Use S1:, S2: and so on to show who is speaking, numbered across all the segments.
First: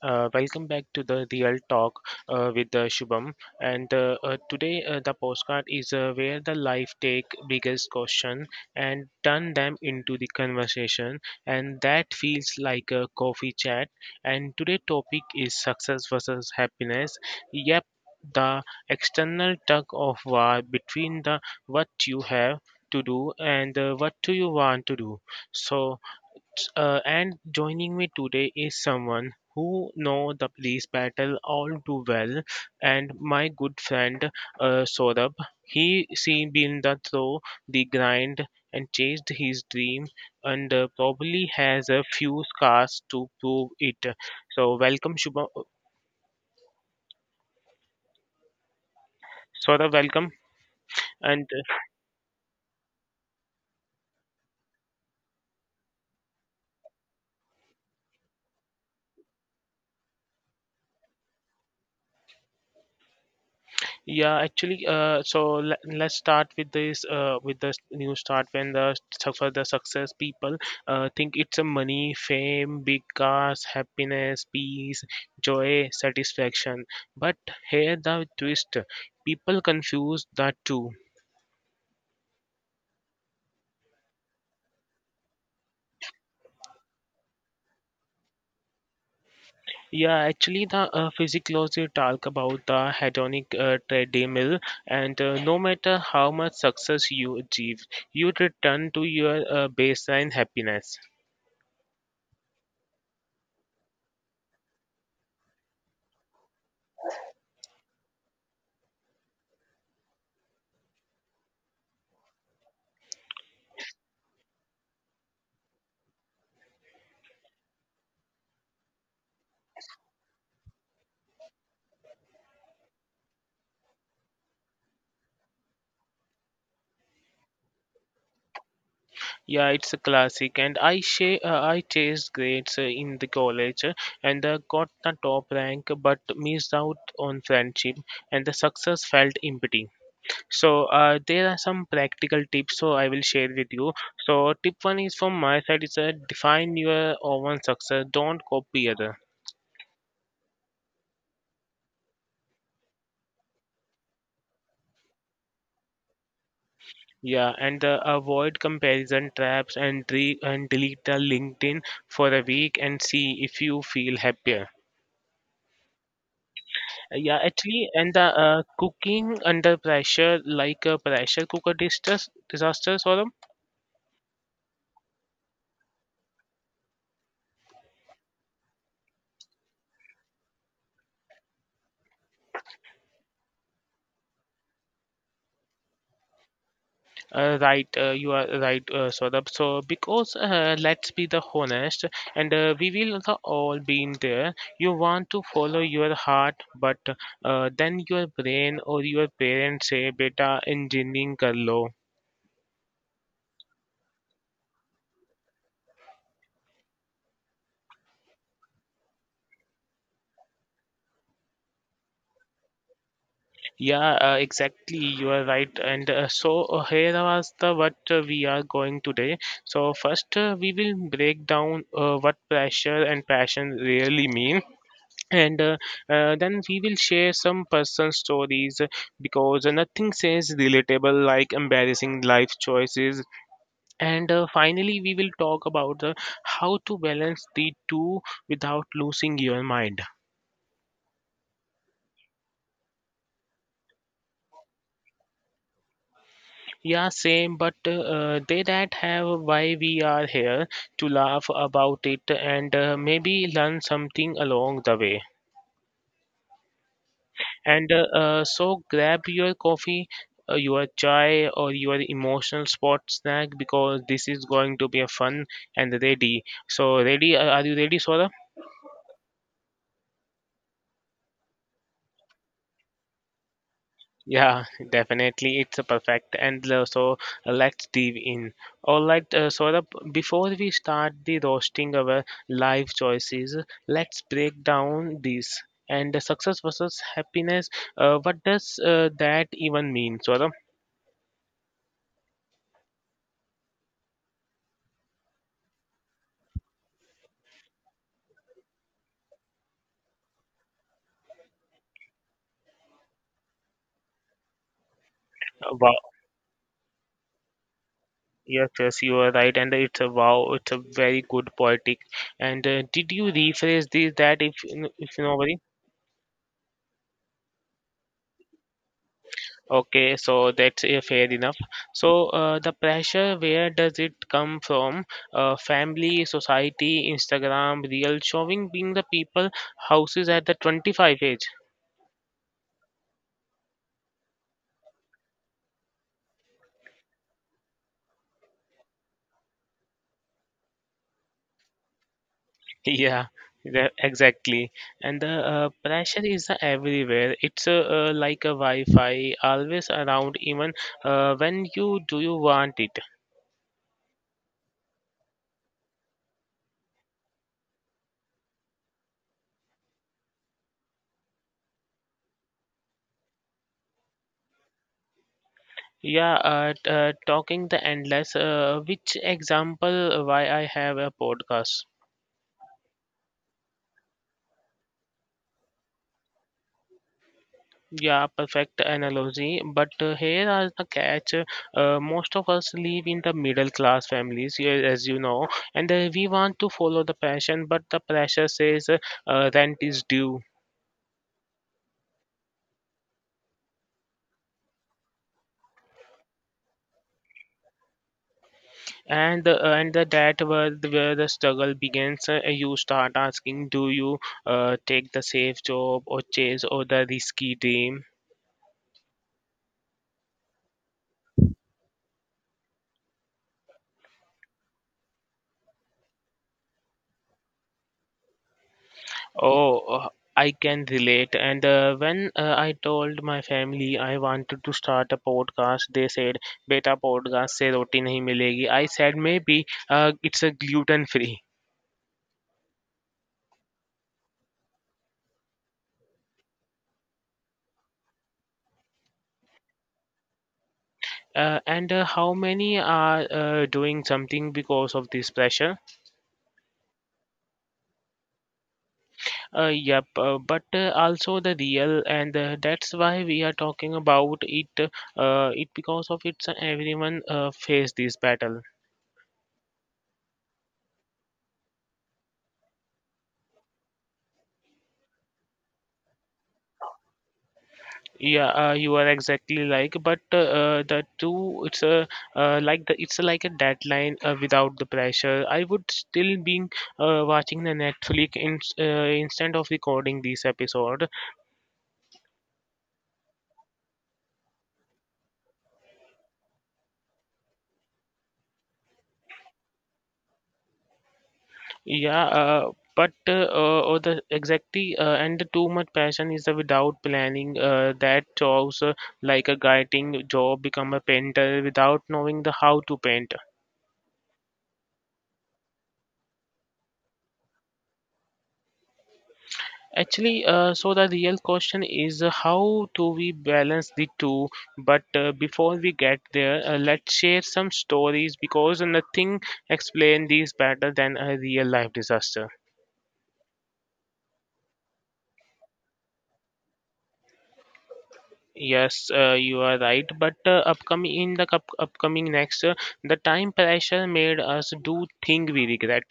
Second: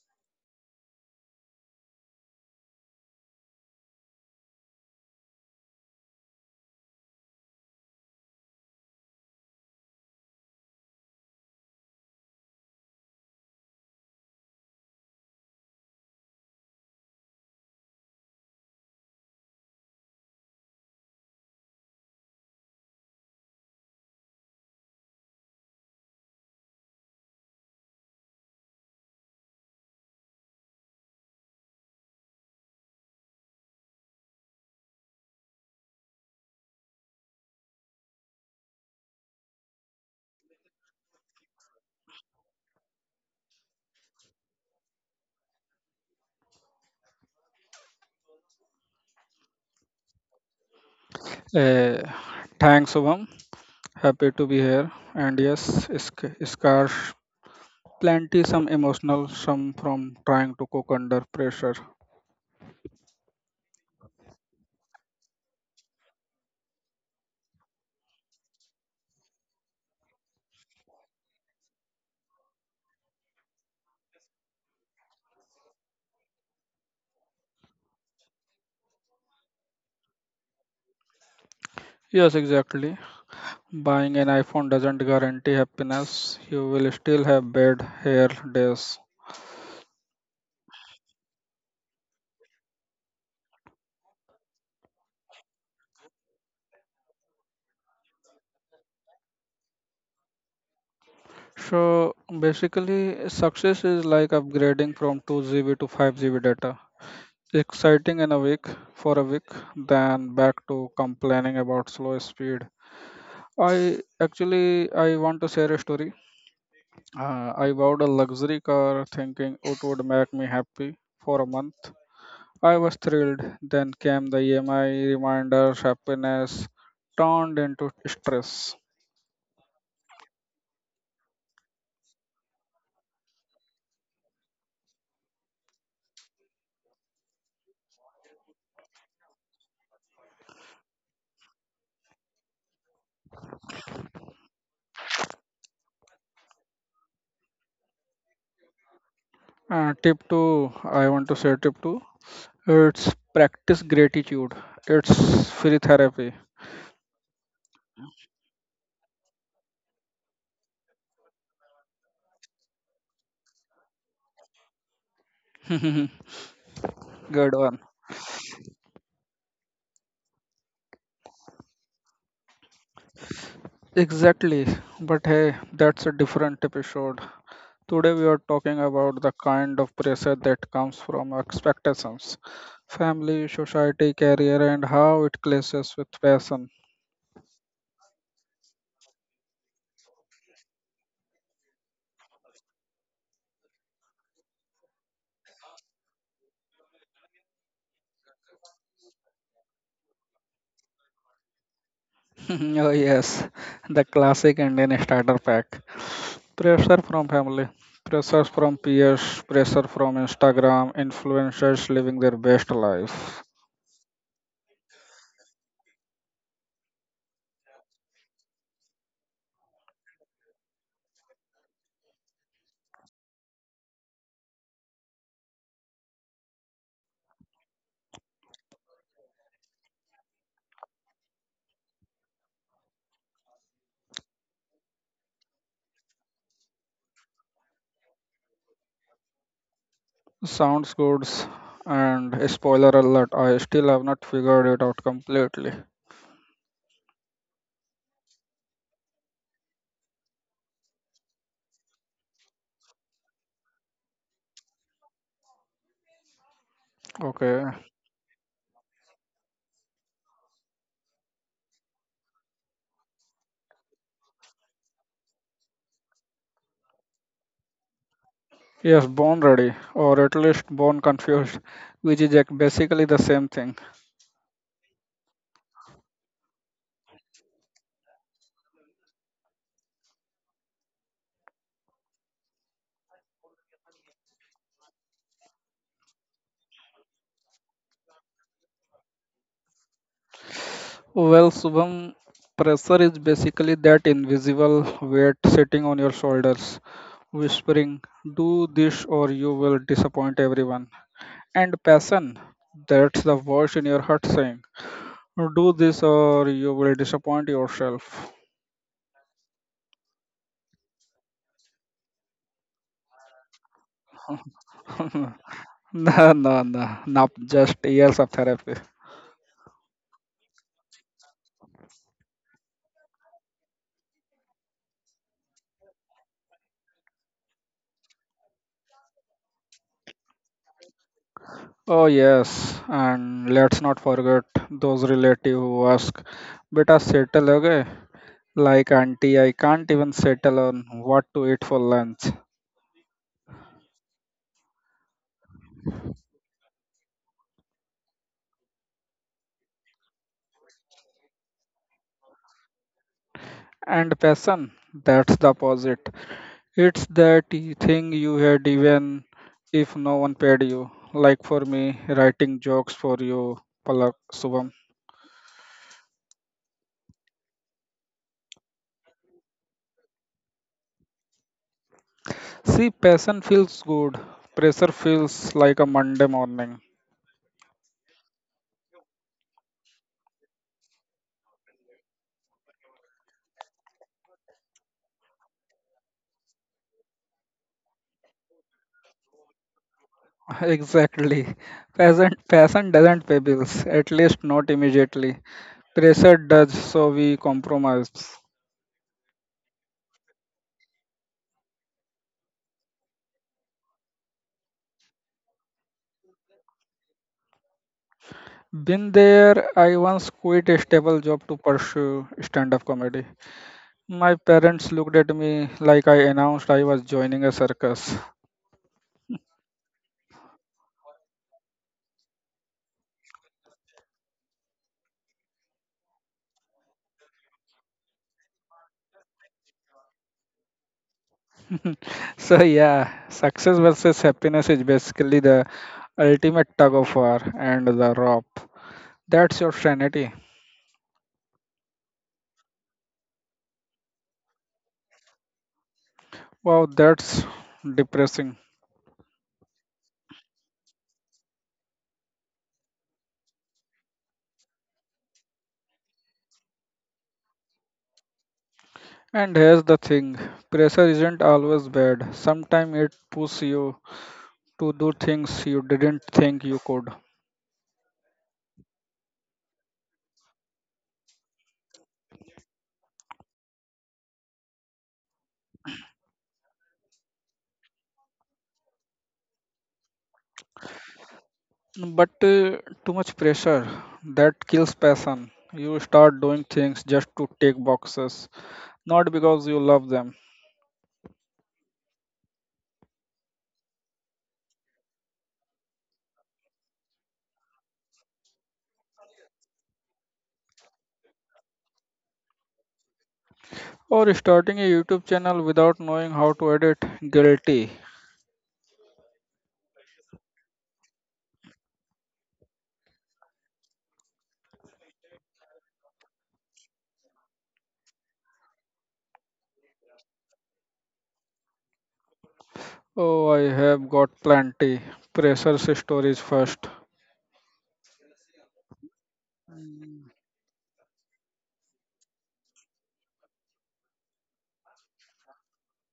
S1: uh, welcome back to the Real Talk with Shubham. And today the postcard is where the life take biggest question and turn them into the conversation, and that feels like a coffee chat. And today topic is success versus happiness. Yep, the external tug of war between the what you have to do and what do you want to do. So and joining me today is someone who know the police battle all too well, and my good friend Saurabh. He seen been the through the grind and chased his dream, and probably has a few scars to prove it. So welcome, Shubham. Saurabh, welcome, and
S2: Uh, Thanks, Shubham. Happy to be here. And yes, scars plenty, some emotional, some from trying to cook under pressure.
S1: yeah, actually, so let's start with this with the new start when the for the success people think it's a money, fame, big cars, happiness, peace, joy, satisfaction. But here the twist: people confuse that too.
S2: Yes, exactly. Buying an iPhone doesn't guarantee happiness. You will still have bad hair days.
S1: Yeah, actually, the physiology talk about the hedonic treadmill, and no matter how much success you achieve, you return to your baseline happiness.
S2: So basically, success is like upgrading from 2GB to 5GB data. Exciting and awake for a week, then back to complaining about slow speed. I actually I want to share a story. I bought a luxury car thinking it would make me happy. For a month I was thrilled, then came the emi reminders. Happiness turned into stress.
S1: Yeah, it's a classic, and I chased grades in the college, and got the top rank, but missed out on friendship, and the success felt empty. So there are some practical tips, so I will share with you. So tip one is from my side is define your own success. Don't copy other.
S2: Tip 2, I want to say tip 2, it's practice gratitude. It's free therapy.
S1: Yeah, and avoid comparison traps and delete the LinkedIn for a week and see if you feel happier. Yeah,
S2: Good one.
S1: actually, and the cooking under pressure, like a pressure cooker disasters, disasters, Saurabh.
S2: Exactly, but hey, that's a different episode. Today we are talking about the kind of pressure that comes from expectations, family, society, career, and how it clashes with passion.
S1: Right, you are right, Saurabh. So, because let's be the honest, and we will the all been there. You want to follow your heart, but then your brain or your parents say, "Beta, engineering kar lo."
S2: Oh, yes, the classic Indian starter pack, pressure from family, pressure from peers, pressure from Instagram, influencers living their best life.
S1: Yeah, exactly. You are right. And so here was the what we are going today. So first, we will break down what pressure and passion really mean, and then we will share some personal stories because nothing says relatable like embarrassing life choices. And finally, we will talk about how to balance the two without losing your mind.
S2: Sounds good, and spoiler alert, I still have not figured it out completely.
S1: Yeah, same, but they that have why we are here to laugh about it and maybe learn something along the way.
S2: Okay.
S1: And so grab your coffee, your chai, or your emotional spot snack because this is going to be a fun and ready. So ready? Are you ready, Sora?
S2: Yes, born ready, or at least born confused, which is basically the same thing.
S1: Yeah, definitely. It's a perfect. And so let's dive in. All right, Saurabh, before we start the roasting our life choices, let's break down this. And success versus happiness, what does that even mean, Saurabh?
S2: Well, Subham, pressure is basically that invisible weight sitting on your shoulders, whispering, do this or you will disappoint everyone. And passion, that's the voice in your heart saying, do
S1: Wow.
S2: this or you will disappoint yourself.
S1: Yes, yes, you are right. And it's a wow, it's a very good poetic. And did you rephrase this, that, if you know.
S2: No, not just years of therapy.
S1: Okay, so that's fair enough. So, the pressure, where does it come from? Family, society, Instagram, real showing being the people houses at the 25 age.
S2: Oh, yes, and let's not forget those relatives who ask, Beta, settle, okay? Like, auntie, I can't even settle on what to eat for lunch.
S1: Yeah, yeah, exactly. And the pressure is everywhere. It's like a Wi-Fi, always around, even when you do you want it.
S2: And passion, that's the opposite. It's that thing you had even if no one paid you. Like for me, writing jokes for you, Palak Subham.
S1: Yeah, talking the endless. Which example why I have a podcast?
S2: See, passion feels good, pressure feels like a Monday morning.
S1: Yeah, perfect analogy. But here are the catch. Most of us live in the middle class families, yeah, as you know, and we want to follow the passion, but the pressure says rent is due.
S2: Exactly. Fashion doesn't pay bills, at least not immediately. Pressure does, so we compromise.
S1: And the that where the struggle begins. You start asking, do you take the safe job or chase or the risky dream?
S2: Been there, I once quit a stable job to pursue stand up comedy. My parents looked at me like I announced I was joining a circus.
S1: Oh, I can relate. And when I told my family I wanted to start a podcast, they said, "Beta podcast se roti nahi milegi." I said, "Maybe it's a gluten free."
S2: So, yeah, success versus happiness is basically the ultimate tug of war, and the rope, that's your sanity.
S1: And how many are doing something because of this pressure?
S2: Wow, that's depressing.
S1: Yep, but also the real, and that's why we are talking about it. It because of it's everyone face this battle.
S2: And here's the thing, pressure isn't always bad. Sometimes it pushes you to do things you didn't think you could.
S1: Yeah, you are exactly like, but the two, it's a like the it's like a deadline without the pressure. I would still being watching the Netflix in, instead of recording this episode.
S2: But too much pressure, that kills passion. You start doing things just to tick boxes, not because you love them.
S1: Yeah, but or the exactly and the too much passion is the without planning. That jobs like a guiding job become a painter without knowing the how to paint.
S2: Or starting a YouTube channel without knowing how to edit, guilty.
S1: Actually, so the real question is how do we balance the two? But before we get there, let's share some stories because nothing explains these better than a real life disaster.
S2: Oh, I have got plenty. Pressure stories first.
S1: Yes, you are right. But upcoming in the cup, upcoming next, the time pressure made us do thing we regret.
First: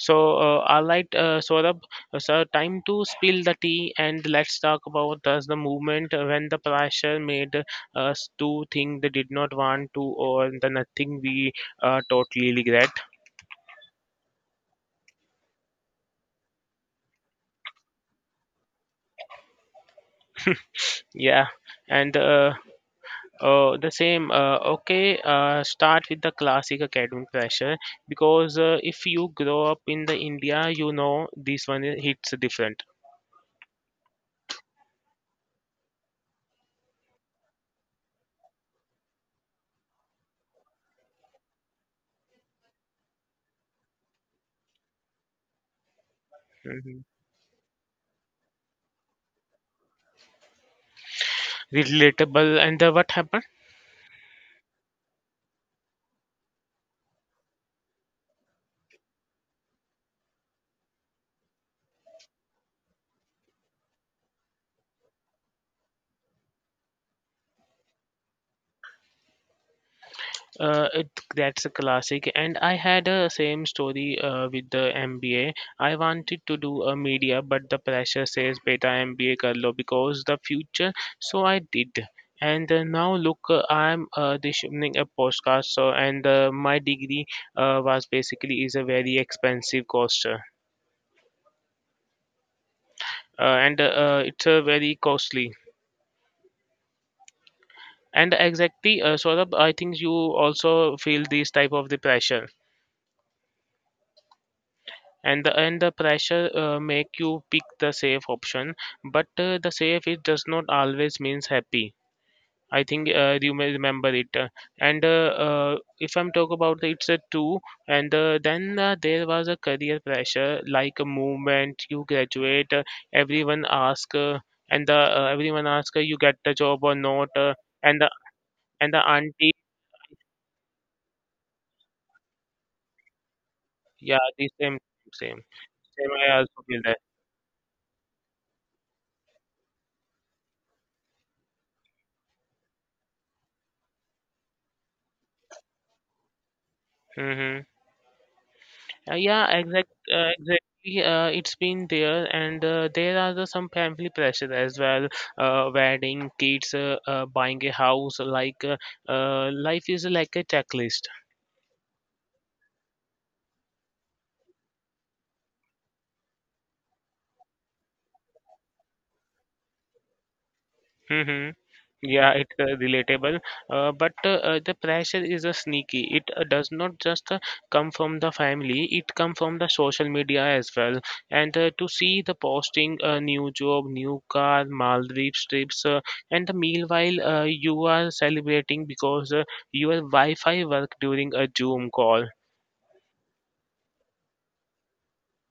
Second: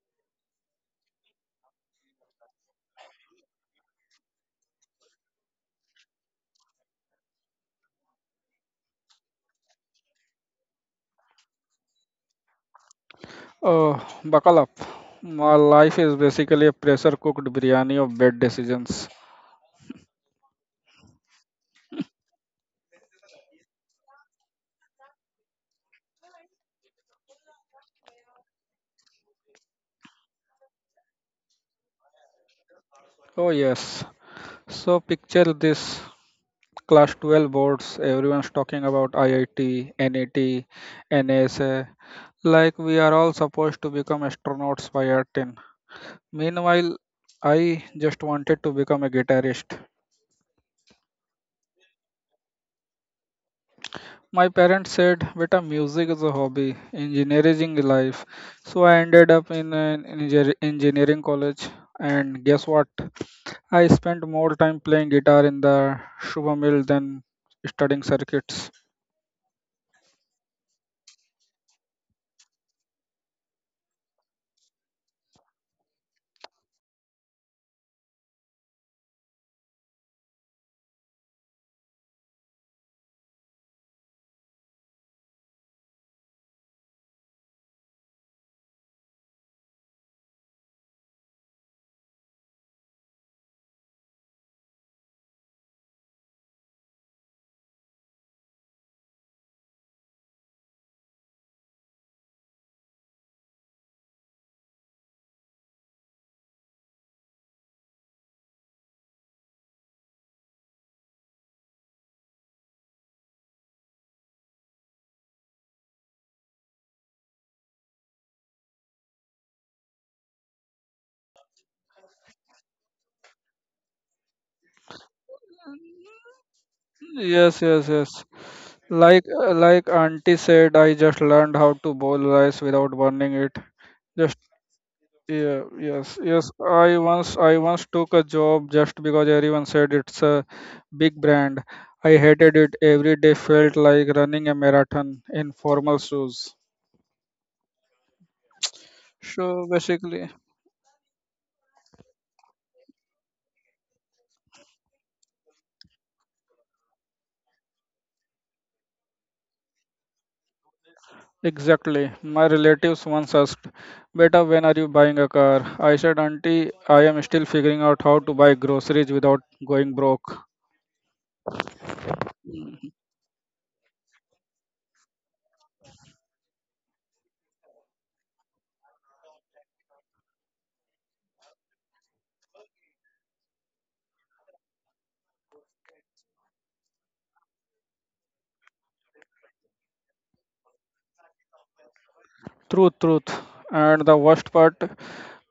S1: So, all right, Saurabh, so time to spill the tea and let's talk about thus the movement when the pressure made us do thing they did not want to or the nothing we totally regret.
S2: Oh, buckle up. My life is basically a pressure cooked biryani of bad decisions.
S1: Yeah, and the same. Okay, start with the classic academic pressure because if you grow up in the India, you know this one hits different.
S2: Oh, yes. So, picture this, class 12 boards, everyone's talking about IIT, NET, NASA, like we are all supposed to become astronauts by our 10. Meanwhile,
S1: Mhm.
S2: I just wanted to become a guitarist.
S1: Relatable. And what happened?
S2: My parents said, Beta, music is a hobby, engineering is life. So I ended up in an engineering college. And guess what? I spent more time playing guitar in the sugar mill than studying circuits.
S1: It that's a classic, and I had a same story with the MBA. I wanted to do a media, but the pressure says beta MBA karlo because the future. So I did, and now look, I'm issuing a postcard. So and my degree was basically is a very expensive cost, and it's a very costly. And exactly, Saurabh, I think you also feel this type of the pressure. And the pressure make you pick the safe option, but the safe it does not always means happy. I think you may remember it. And If I'm talk about the, it's a two, and then there was a career pressure like a movement you graduate. Everyone ask uh, Everyone ask you get the job or not. uh,
S2: Yes, yes,
S1: and the
S2: yes.
S1: and the
S2: Like
S1: auntie.
S2: like auntie said, I just learned how to boil rice without burning it.
S1: yeah
S2: Just.
S1: the same same
S2: Yeah,
S1: same
S2: yes,
S1: I
S2: yes.
S1: also feel that.
S2: I once took a job just because everyone said it's a big brand. I hated it. Every day felt like running a marathon in formal shoes.
S1: Hmm. Yeah,
S2: So basically,
S1: exactly. It's been there, and there are the, some family pressure as well. Wedding, kids, buying a house. Like life is like a checklist.
S2: exactly. My relatives once asked, "Beta, when are you buying a car?" I said, "Auntie, I am still figuring out how to buy groceries without going broke."
S1: Mm-hmm. Yeah, it's relatable. But The pressure is a sneaky. It does not just come from the family. It come from the social media as well. And to see the posting, new job, new car, Maldives trips, and the meanwhile you are celebrating because your Wi-Fi work during a Zoom call.
S2: Truth. And the worst part,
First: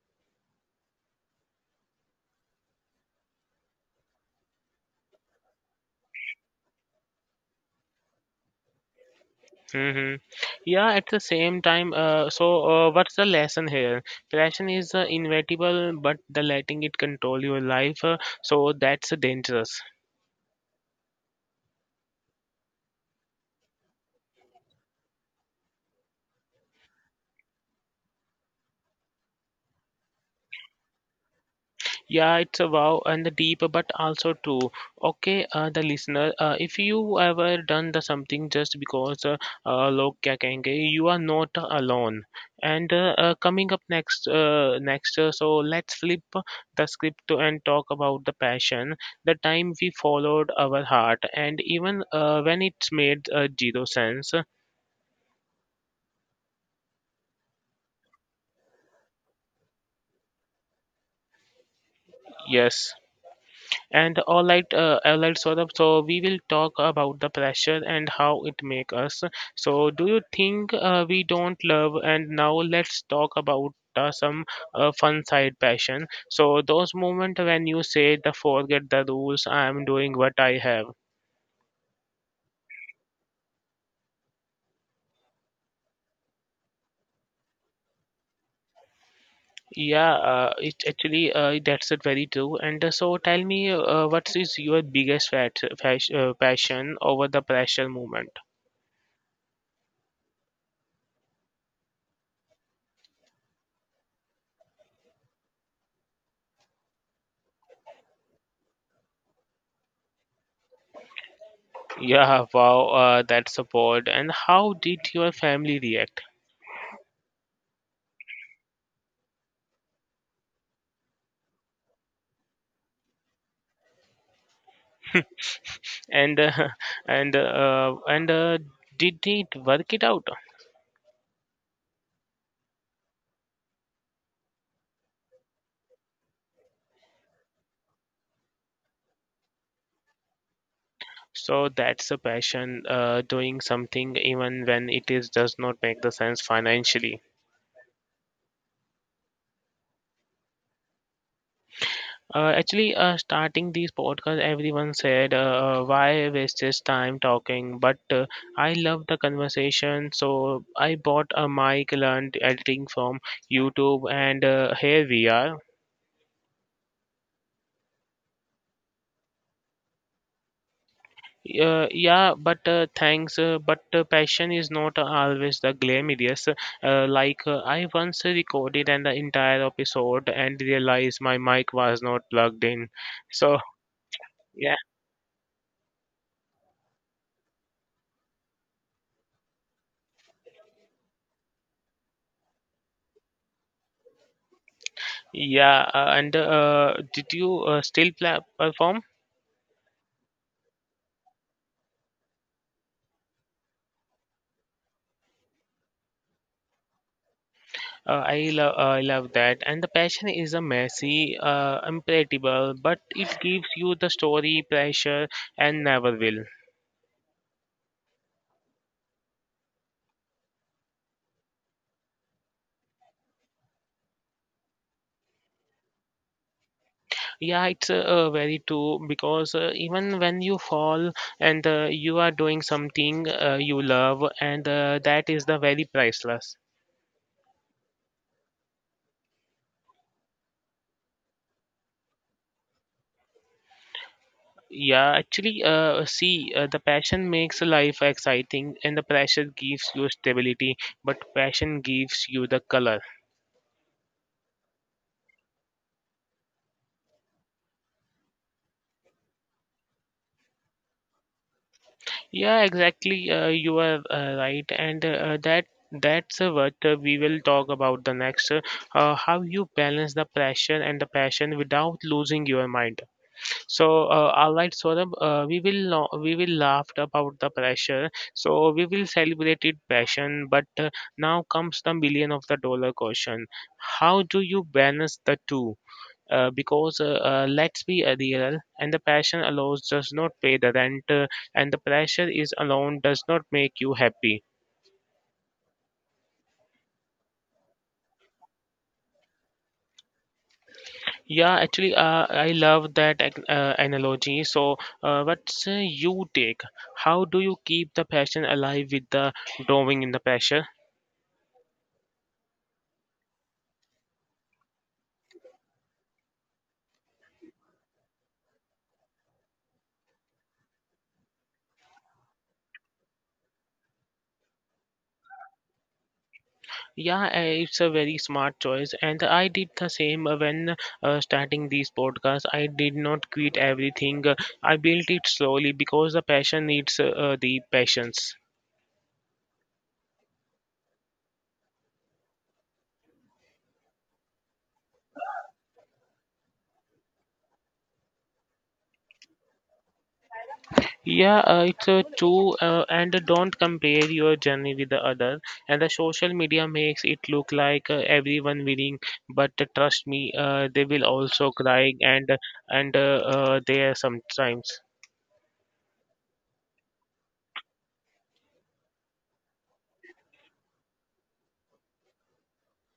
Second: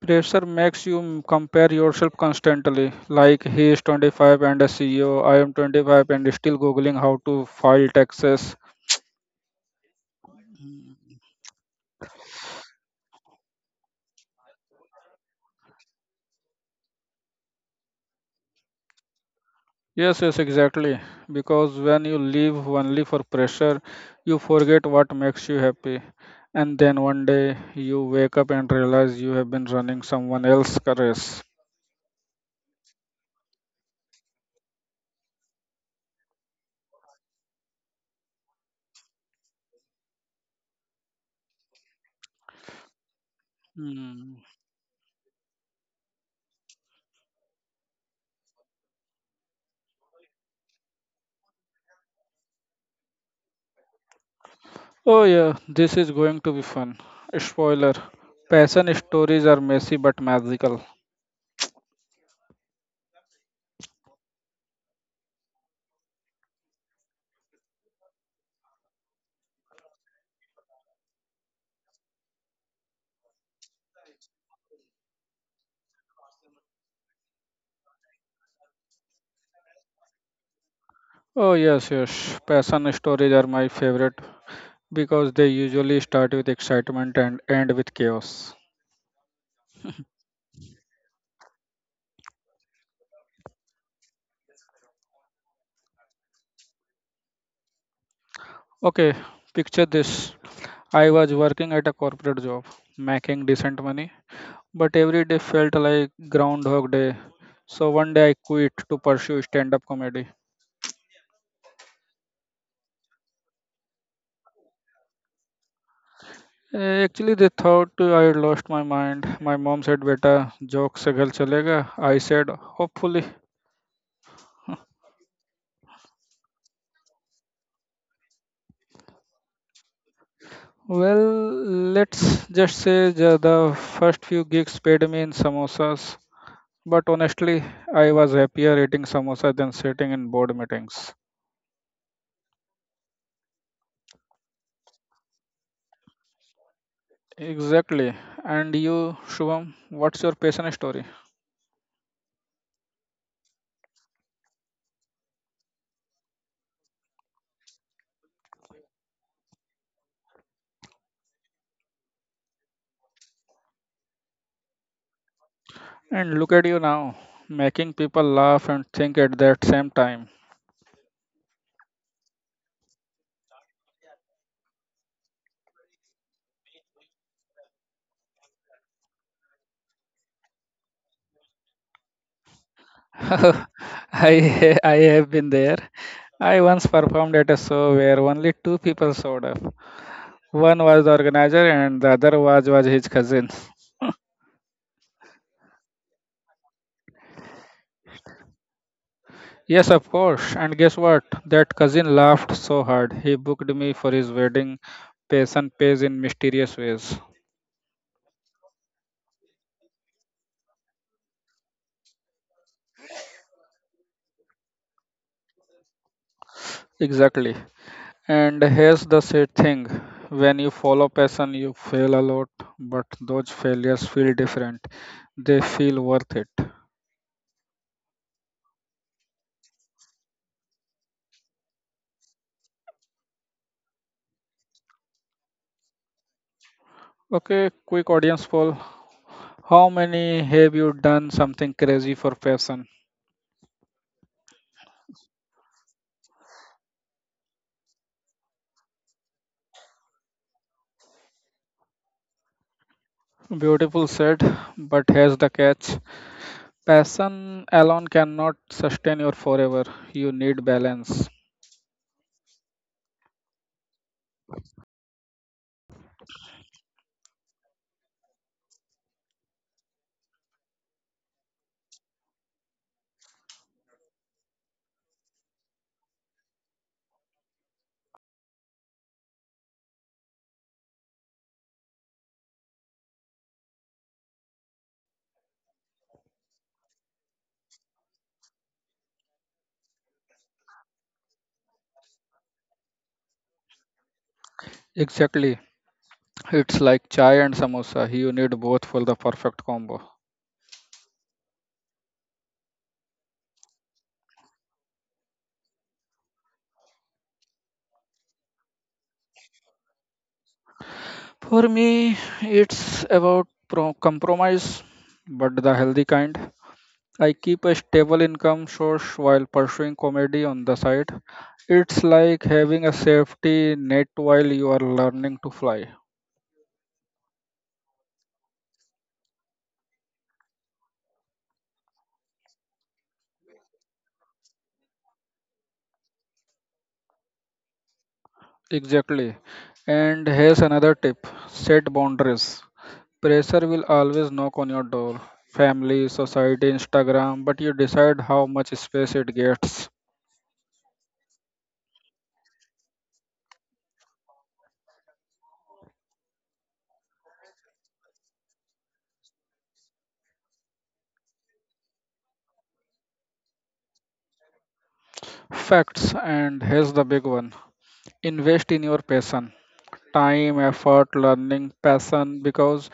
S2: pressure makes you compare yourself constantly. Like he is 25 and a CEO, I am 25 and still googling how to file taxes.
S1: Hmm. Yeah, at the same time, so what's the lesson here? Passion is inevitable, but the letting it control your life, so that's dangerous.
S2: Yes, yes, exactly. Because when you live only for pressure, you forget what makes you happy. And then one day you wake up and realize you have been running someone else's race.
S1: Yeah, it's a wow and the deep, but also true. Okay, the listener, if you ever done the something just because log क्या कहेंगे, you are not alone. And coming up next,
S2: Hmm.
S1: so let's flip the script and talk about the passion, the time we followed our heart, and even when it's made zero sense.
S2: Oh, yeah, this is going to be fun. Spoiler, passion stories are messy but magical.
S1: Yes. And all right, Saurabh. So we will talk about the pressure and how it make us. So do you think we don't love? And now let's talk about some fun side passion. So those moments when you say the forget the rules, I am doing what I have.
S2: Oh, yes, yes, passion stories are my favorite because they usually start with excitement and end with chaos.
S1: Yeah, it actually that's it very true. And so tell me, what is your biggest passion over the pressure moment?
S2: Okay, picture this, I was working at a corporate job, making decent money, but every day felt like Groundhog Day. So one day I quit to pursue stand up comedy.
S1: Yeah, wow, that support. And how did your family react?
S2: Actually, they thought I had lost my mind. My mom said, Beta, joke se ghar chalega. I said, hopefully.
S1: And and did it work it out?
S2: Well, let's just say the first few gigs paid me in samosas. But honestly, I was happier eating samosa than sitting in board meetings.
S1: So that's a passion, doing something even when it is does not make the sense financially.
S2: Exactly. And you, Shubham, what's your passion story?
S1: Actually, starting these podcasts, everyone said, "Why waste this time talking?" But I love the conversation, so I bought a mic, learned editing from YouTube, and here we are.
S2: And look at you now, making people laugh and think at that same time.
S1: Yeah, but thanks. But Passion is not always the glamorous. I once recorded an entire episode and realized my mic was not plugged in. So yeah,
S2: I have been there. I once performed at a show where only two people showed up. One was the organizer and the other was his cousin.
S1: yeah. And did you still pla perform?
S2: Yes, of course. And guess what? That cousin laughed so hard. He booked me for his wedding. Passion pays in mysterious ways.
S1: I love that. And the passion is a messy, unpredictable, but it gives you the story pressure and never will.
S2: Exactly. And here's the sad thing. When you follow passion, you fail a lot, but those failures feel different. They feel worth it.
S1: Yeah, it's very true because even when you fall and you are doing something you love, and that is the very priceless.
S2: Okay, quick audience poll. How many have you done something crazy for passion?
S1: Yeah, actually, see, the passion makes life exciting, and the pressure gives you stability, but passion gives you the color.
S2: Beautiful said, but here's the catch. Passion alone cannot sustain you forever. You need balance.
S1: Yeah, exactly. You are right, and that's what we will talk about the next. How you balance the pressure and the passion without losing your mind. So, all right, Saurabh, we will know, we will laugh about the pressure. So we will celebrate it passion. But Now comes the million of the dollar question: how do you balance the two? Because let's be real, and the passion alone does not pay the rent, and the pressure is alone does not make you happy.
S2: Exactly. It's like chai and samosa. You need both for the perfect combo.
S1: Yeah, actually, I love that analogy. So, what's you take? How do you keep the passion alive with the drawing in the pressure?
S2: For me, it's about compromise, but the healthy kind. I keep a stable income source while pursuing comedy on the side. It's like having a safety net while you are learning to fly.
S1: Yeah, it's a very smart choice, and I did the same when starting these podcasts. I did not quit everything. I built it slowly because the passion needs the patience.
S2: Exactly. And here's another tip, set boundaries. Pressure will always knock on your door, family, society, Instagram, but you decide how much space it gets.
S1: Yeah, it's true, and don't compare your journey with the other. And the social media makes it look like everyone winning, but trust me, they will also cry and there sometimes.
S2: Facts, and here's the big one, invest in your passion, time, effort, learning, passion, because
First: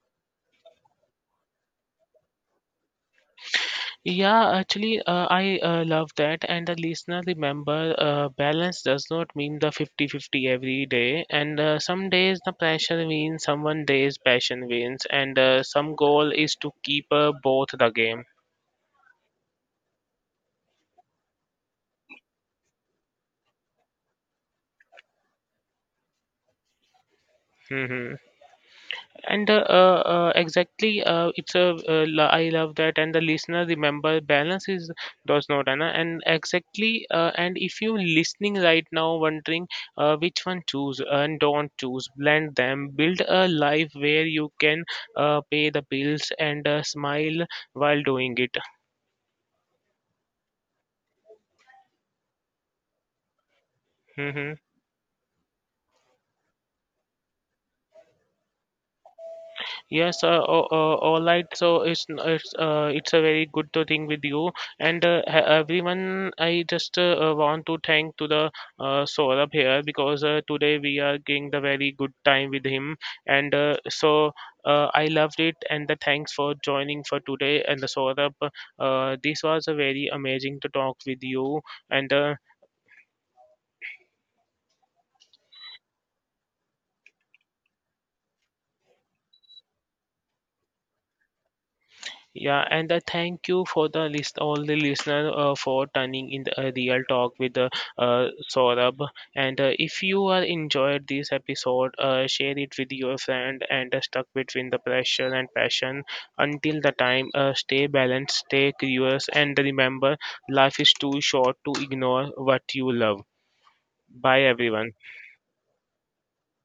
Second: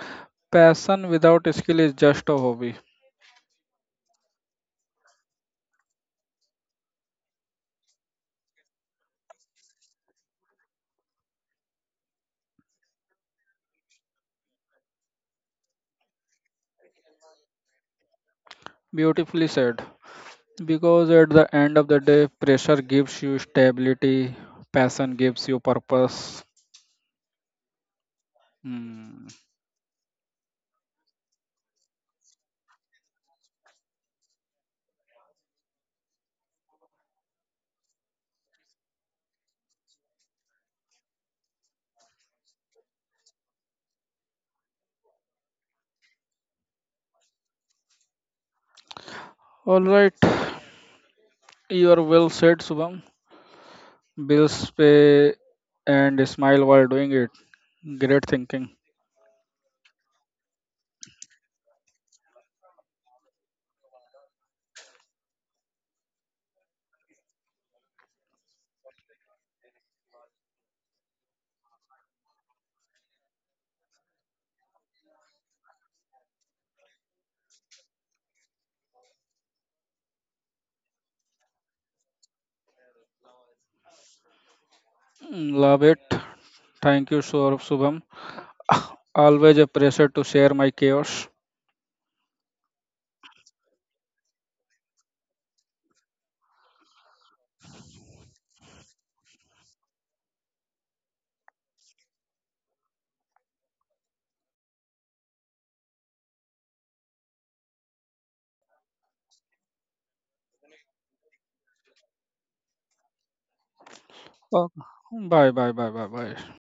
S2: passion without skill is just a hobby.
S1: Yeah, actually, I love that. And the listener, remember, balance does not mean the fifty-fifty day. And some days the pressure wins, someone days passion wins, and some goal is to keep both the game.
S2: Beautifully said. Because at the end of the day, pressure gives you stability, passion gives you purpose. Hmm.
S1: And exactly, it's a I love that, and the listener remember balance is does not, Anna. And exactly, and if you listening right now, wondering which one choose and don't choose, blend them, build a life where you can pay the bills and smile while doing it.
S2: All right, you are well said, Subham. Bills pay and smile while doing it. Great thinking.
S1: Yes, all right. So it's a very good to thing with you and everyone. I just want to thank to the Saurabh here because today we are getting the very good time with him and so I loved it and the thanks for joining for today and the Saurabh. This was a very amazing to talk with you and.
S2: Mm, love it. Thank you, Subham. Always a pleasure to share my chaos.
S1: Yeah, and I thank you for the list, all the listener for turning in the real talk with the Saurabh. And if you are enjoyed this episode, share it with your friend and stuck between the pressure and passion. Until the time, stay balanced, stay curious, and remember, life is too short to ignore what you love. Bye,
S2: Oh,
S1: everyone.
S2: bye, bye, bye, bye, bye.